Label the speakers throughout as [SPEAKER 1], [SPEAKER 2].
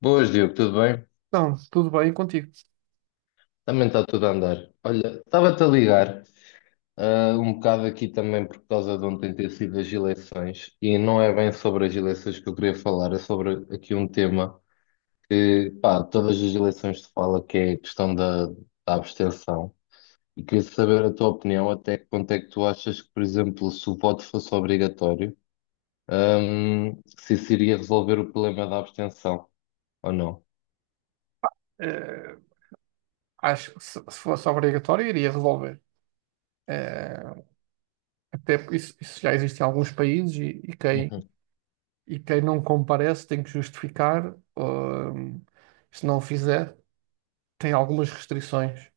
[SPEAKER 1] Boas, Diogo, tudo bem?
[SPEAKER 2] Não, tudo bem contigo.
[SPEAKER 1] Também está tudo a andar. Olha, estava-te a ligar, um bocado aqui também por causa de ontem ter sido as eleições, e não é bem sobre as eleições que eu queria falar, é sobre aqui um tema que, pá, todas as eleições se fala que é a questão da abstenção, e queria saber a tua opinião, até que ponto é que tu achas que, por exemplo, se o voto fosse obrigatório, se isso iria resolver o problema da abstenção, ou não?
[SPEAKER 2] Eh, Acho que se fosse obrigatório, iria resolver. Eh, Até porque isso já existe em alguns países e, e quem,
[SPEAKER 1] Uhum,
[SPEAKER 2] e quem não comparece tem que justificar, se não o fizer, tem algumas restrições,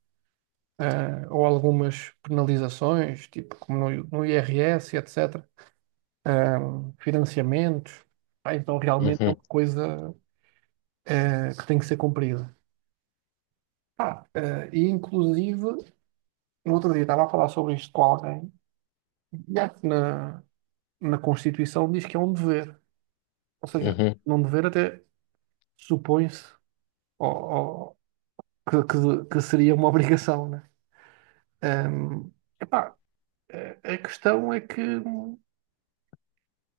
[SPEAKER 2] ou algumas penalizações, tipo como no IRS, etc. Financiamentos. Ah, então realmente é uma
[SPEAKER 1] uhum,
[SPEAKER 2] coisa, que tem que ser cumprida. E inclusive no outro dia estava a falar sobre isto com alguém e acho que na Constituição diz que é um dever. Ou seja,
[SPEAKER 1] uhum,
[SPEAKER 2] num dever até supõe-se ou- ou que, que seria uma obrigação, né? Ahm, Epá, a questão é que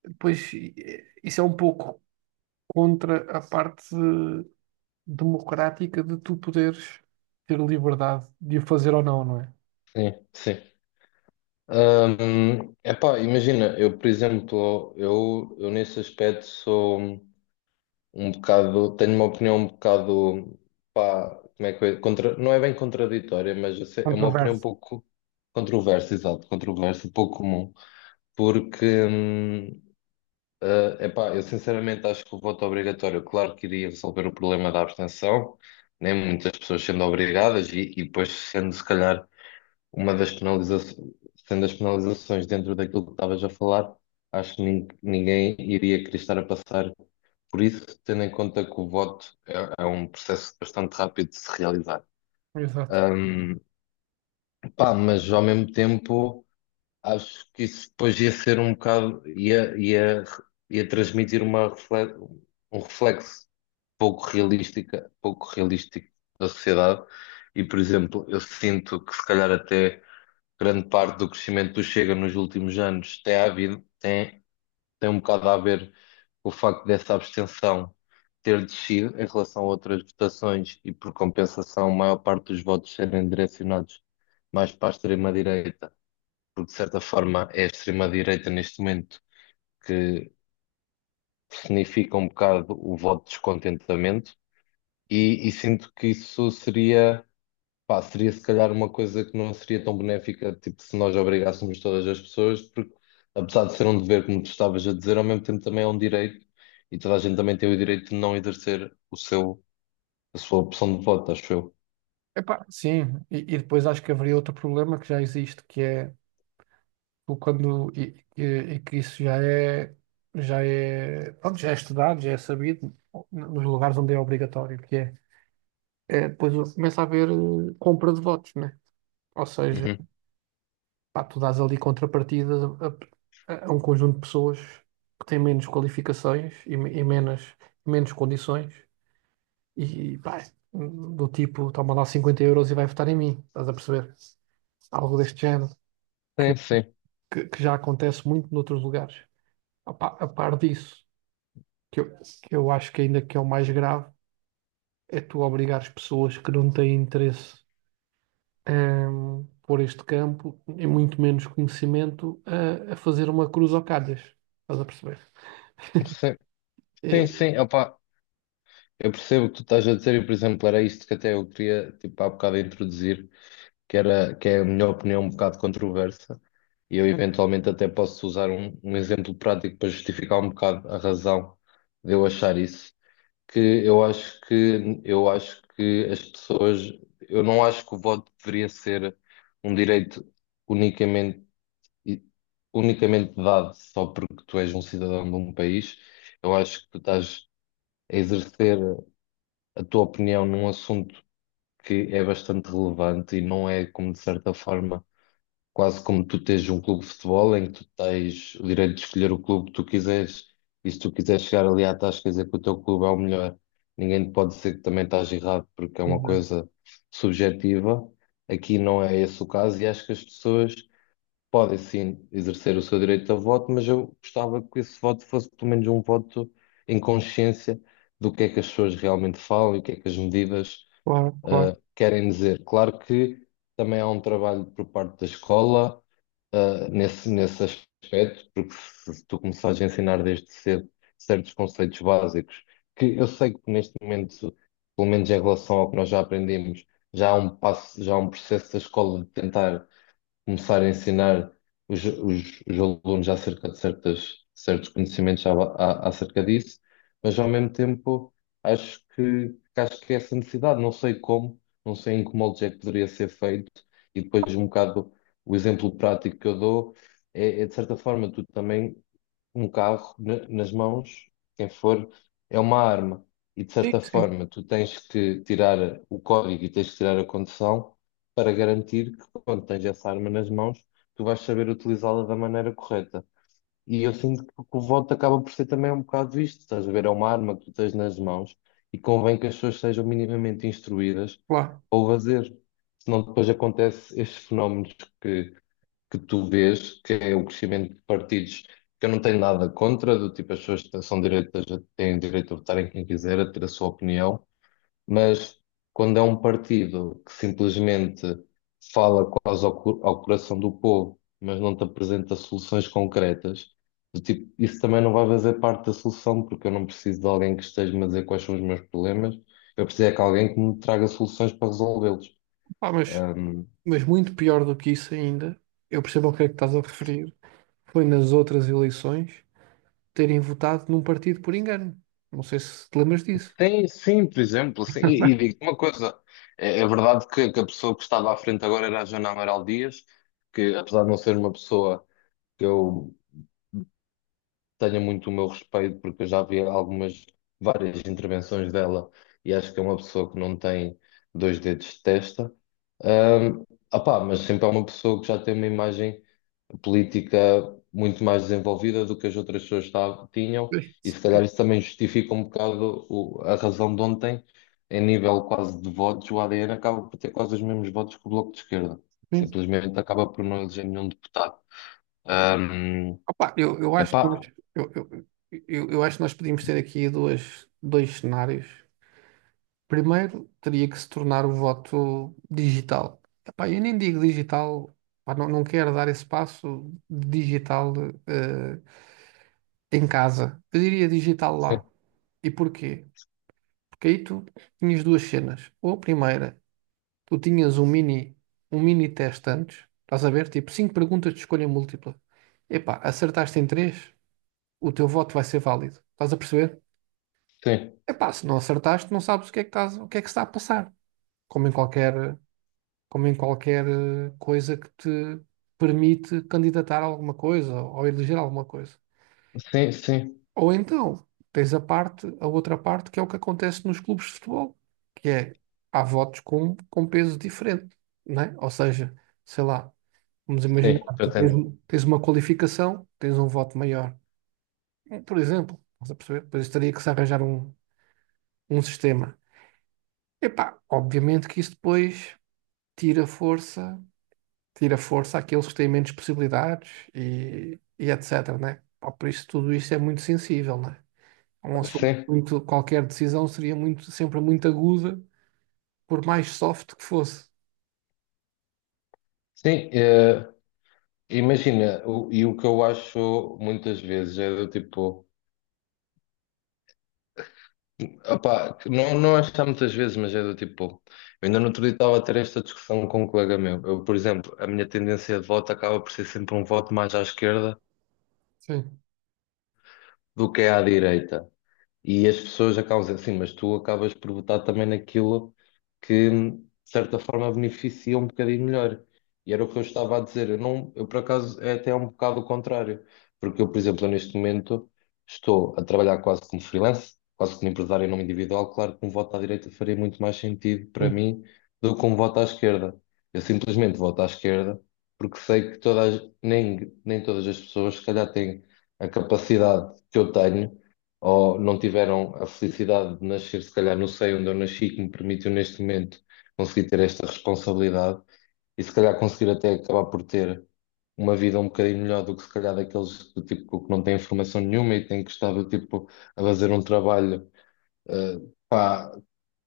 [SPEAKER 2] depois isso é um pouco contra a parte democrática de tu poderes ter liberdade de o fazer ou não, não é?
[SPEAKER 1] sim, sim. Epá, imagina, eu, por exemplo, eu nesse aspecto sou um bocado, tenho uma opinião um bocado, pá, como é que é? Contra, não é bem contraditória, mas é uma opinião um
[SPEAKER 2] Controverso.
[SPEAKER 1] pouco controversa, exato, controversa, pouco comum, porque, epá, eu sinceramente acho que o voto obrigatório, claro que iria resolver o problema da abstenção, nem muitas pessoas sendo obrigadas e depois sendo, se calhar, uma das penalizações, sendo as penalizações dentro daquilo que estavas a falar, acho que ninguém iria querer estar a passar por isso, tendo em conta que o voto é um processo bastante rápido de se realizar.
[SPEAKER 2] Exato.
[SPEAKER 1] Ahm, Pá, mas ao mesmo tempo acho que isso depois ia ser um bocado, ia transmitir um reflexo pouco realística, pouco realístico da sociedade. E, por exemplo, eu sinto que se calhar até grande parte do crescimento do Chega nos últimos anos tem um bocado a ver com o facto dessa abstenção ter descido em relação a outras votações e, por compensação, a maior parte dos votos serem direcionados mais para a extrema-direita, porque, de certa forma, é a extrema-direita neste momento que significa um bocado o voto de descontentamento. E sinto que isso seria pá, seria se calhar uma coisa que não seria tão benéfica, tipo, se nós obrigássemos todas as pessoas, porque apesar de ser um dever, como tu estavas a dizer, ao mesmo tempo também é um direito e toda a gente também tem o direito de não exercer a sua opção de voto, acho eu.
[SPEAKER 2] Epá, sim, e depois acho que haveria outro problema que já existe, que é o quando e que isso já é pronto, já é estudado, já é sabido nos lugares onde é obrigatório, que é, é depois começa a haver compra de votos, né? Ou seja,
[SPEAKER 1] Uhum.
[SPEAKER 2] pá, tu dás ali contrapartidas a um conjunto de pessoas que têm menos qualificações e menos condições e pá, do tipo, toma lá 50€ e vai votar em mim, estás a perceber? Algo deste género. que,
[SPEAKER 1] Sim, sim,
[SPEAKER 2] que já acontece muito noutros lugares. A par disso, que eu acho que ainda que é o mais grave, é tu obrigares pessoas que não têm interesse em, por este campo, e muito menos conhecimento, a fazer uma cruz ao calhas. Estás a perceber?
[SPEAKER 1] sim, sim,
[SPEAKER 2] É.
[SPEAKER 1] sim, opá, eu percebo o que tu estás a dizer e, por exemplo, era isto que até eu queria, tipo, há bocado introduzir. Que é a minha opinião um bocado controversa, e eu eventualmente até posso usar um exemplo prático para justificar um bocado a razão de eu achar isso, que eu acho que as pessoas, eu não acho que o voto deveria ser um direito unicamente e- unicamente dado só porque tu és um cidadão de um país. Eu acho que tu estás a exercer a tua opinião num assunto que é bastante relevante e não é como de certa forma quase como tu tens um clube de futebol em que tu tens o direito de escolher o clube que tu quiseres. E se tu quiseres chegar ali à tasca e dizer que o teu clube é o melhor, ninguém te pode dizer que também estás errado, porque é uma
[SPEAKER 2] Exato.
[SPEAKER 1] coisa subjetiva. Aqui não é esse o caso e acho que as pessoas podem sim exercer o seu direito a voto, mas eu gostava que esse voto fosse pelo menos um voto em consciência do que é que as pessoas realmente falam e o que é que as medidas
[SPEAKER 2] Claro, claro.
[SPEAKER 1] querem dizer. Claro que também há um trabalho por parte da escola, nesse aspecto, porque se tu começares a ensinar desde cedo certos conceitos básicos, que eu sei que neste momento, pelo menos em relação ao que nós já aprendemos, já há um processo da escola de tentar começar a ensinar os alunos acerca de certos conhecimentos acerca disso, mas ao mesmo tempo acho que é essa necessidade, não sei como, não sei em que molde é que poderia ser feito, e depois um bocado o exemplo prático que eu dou é, é de certa forma tu também um carro nas mãos, quem for, é uma arma. E de
[SPEAKER 2] Sim,
[SPEAKER 1] certa
[SPEAKER 2] sim,
[SPEAKER 1] forma, tu tens que tirar o código e tens que tirar a condução para garantir que quando tens essa arma nas mãos, tu vais saber utilizá-la da maneira correta. E eu sinto que o voto acaba por ser também um bocado isto, estás a ver? É uma arma que tu tens nas mãos e convém que as pessoas sejam minimamente instruídas
[SPEAKER 2] claro.
[SPEAKER 1] ao fazer. Senão depois acontece estes fenómenos que tu vês, que é o crescimento de partidos, que eu não tenho nada contra, do tipo as pessoas que são direitas têm direito a votarem quem quiser, a ter a sua opinião, mas quando é um partido que simplesmente fala quase ao coração do povo, mas não te apresenta soluções concretas, do tipo, isso também não vai fazer parte da solução, porque eu não preciso de alguém que esteja-me a dizer quais são os meus problemas, eu preciso é que alguém que me traga soluções para resolvê-los.
[SPEAKER 2] Pá, mas muito pior do que isso ainda, eu percebo ao que é que estás a referir, foi nas outras eleições terem votado num partido por engano. Não sei se te lembras disso.
[SPEAKER 1] Tem, sim, por exemplo, sim. E digo-te uma coisa, é verdade que a pessoa que estava à frente agora era a Joana Amaral Dias, que apesar de não ser uma pessoa que eu tenha muito o meu respeito, porque eu já vi várias intervenções dela e acho que é uma pessoa que não tem dois dedos de testa, ah opá, mas sempre é uma pessoa que já tem uma imagem política muito mais desenvolvida do que as outras pessoas tinham,
[SPEAKER 2] Sim.
[SPEAKER 1] e se calhar isso também justifica um bocado a razão de ontem, em nível quase de votos, o ADN acaba por ter quase os mesmos votos que o Bloco de Esquerda.
[SPEAKER 2] Sim.
[SPEAKER 1] Simplesmente acaba por não eleger nenhum deputado. Ahm,
[SPEAKER 2] Opa, eu acho que
[SPEAKER 1] Epá,
[SPEAKER 2] nós, eu acho que nós podíamos ter aqui dois cenários. Primeiro, teria que se tornar o voto digital. Epá, eu nem digo digital, pá, não, não quero dar esse passo de digital eh, em casa. Eu diria digital
[SPEAKER 1] sim,
[SPEAKER 2] lá. E porquê? Porque aí tu tinhas duas cenas. Ou a primeira, tu tinhas um mini teste antes, estás a ver? Tipo, cinco perguntas de escolha múltipla. Epá, acertaste em três? O teu voto vai ser válido. Estás a perceber?
[SPEAKER 1] sim,
[SPEAKER 2] Epá, se não acertaste, não sabes o que é que estás, o que é que está a passar. Como em qualquer, Como em qualquer coisa que te permite candidatar a alguma coisa ou eleger alguma coisa.
[SPEAKER 1] sim, sim,
[SPEAKER 2] Ou então, tens a outra parte, que é o que acontece nos clubes de futebol, que é, há votos com peso diferente, não é? Ou seja, sei lá, vamos imaginar,
[SPEAKER 1] sim, pretendo.
[SPEAKER 2] tens uma qualificação, tens um voto maior. Por exemplo, estás a perceber? Depois teria que se arranjar um sistema. Epá, obviamente que isso depois tira força, tira força àqueles que têm menos possibilidades e etc, né? Pá, por isso tudo isto é muito sensível, né? É um assunto
[SPEAKER 1] Sim,
[SPEAKER 2] muito, qualquer decisão seria muito, sempre muito aguda, por mais soft que fosse.
[SPEAKER 1] sim, imagina, e o que eu acho muitas vezes é do tipo. Opá, não, não acho que há muitas vezes, mas é do tipo, pô, eu ainda no outro dia estava a ter esta discussão com um colega meu. Eu, por exemplo, a minha tendência de voto acaba por ser sempre um voto mais à esquerda
[SPEAKER 2] Sim,
[SPEAKER 1] do que é à direita. E as pessoas acabam dizendo assim, mas tu acabas por votar também naquilo que, de certa forma, beneficia um bocadinho melhor. E era o que eu estava a dizer. Eu, não, eu por acaso, é até um bocado o contrário. Porque eu, por exemplo, neste momento, estou a trabalhar quase como freelance, quase como empresário em nome individual. Claro que um voto à direita faria muito mais sentido para
[SPEAKER 2] sim,
[SPEAKER 1] mim do que um voto à esquerda. Eu simplesmente voto à esquerda porque sei que todas, nem todas as pessoas, se calhar, têm a capacidade que eu tenho ou não tiveram a felicidade de nascer, se calhar, não sei onde eu nasci, que me permitiu neste momento conseguir ter esta responsabilidade e se calhar conseguir até acabar por ter uma vida um bocadinho melhor do que se calhar daqueles do tipo que não têm formação nenhuma e têm que estar do tipo a fazer um trabalho eh, pá,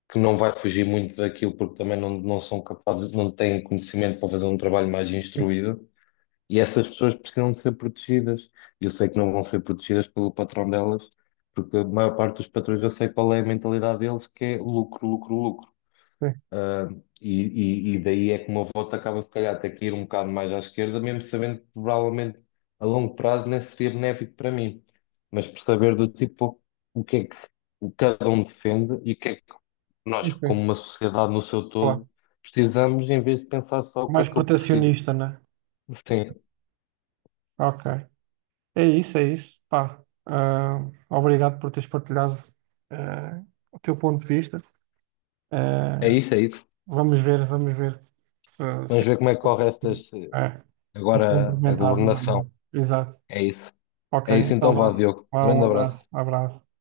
[SPEAKER 1] que não vai fugir muito daquilo porque também não, não são capazes, não têm conhecimento para fazer um trabalho mais instruído. E essas pessoas precisam de ser protegidas. E eu sei que não vão ser protegidas pelo patrão delas, porque a maior parte dos patrões eu sei qual é a mentalidade deles, que é lucro, lucro, lucro.
[SPEAKER 2] sim,
[SPEAKER 1] Ah, e, e daí é que o meu voto acaba, se calhar, até que ir um bocado mais à esquerda, mesmo sabendo que provavelmente a longo prazo nem seria benéfico para mim. Mas por saber do tipo o que é que o cada um defende e o que é que
[SPEAKER 2] sim,
[SPEAKER 1] nós, como
[SPEAKER 2] sim,
[SPEAKER 1] uma sociedade no seu
[SPEAKER 2] claro.
[SPEAKER 1] todo, precisamos, em vez de pensar só o que é
[SPEAKER 2] Mais
[SPEAKER 1] que eu preciso.
[SPEAKER 2] protecionista, né?
[SPEAKER 1] Sim,
[SPEAKER 2] Ok. É isso, é isso. Pá, ah, obrigado por teres partilhado ah, o teu ponto de vista.
[SPEAKER 1] é
[SPEAKER 2] Ah,
[SPEAKER 1] isso, é isso.
[SPEAKER 2] Vamos ver se,
[SPEAKER 1] Vamos
[SPEAKER 2] se...
[SPEAKER 1] ver como é que corre estas,
[SPEAKER 2] é, vou
[SPEAKER 1] agora
[SPEAKER 2] ser
[SPEAKER 1] a
[SPEAKER 2] implementado ou
[SPEAKER 1] governação.
[SPEAKER 2] não. Exato.
[SPEAKER 1] É isso.
[SPEAKER 2] Ok,
[SPEAKER 1] É isso
[SPEAKER 2] então
[SPEAKER 1] então, vá,
[SPEAKER 2] vá.
[SPEAKER 1] Diogo.
[SPEAKER 2] Vá, um
[SPEAKER 1] Grande
[SPEAKER 2] abraço,
[SPEAKER 1] abraço.
[SPEAKER 2] um abraço.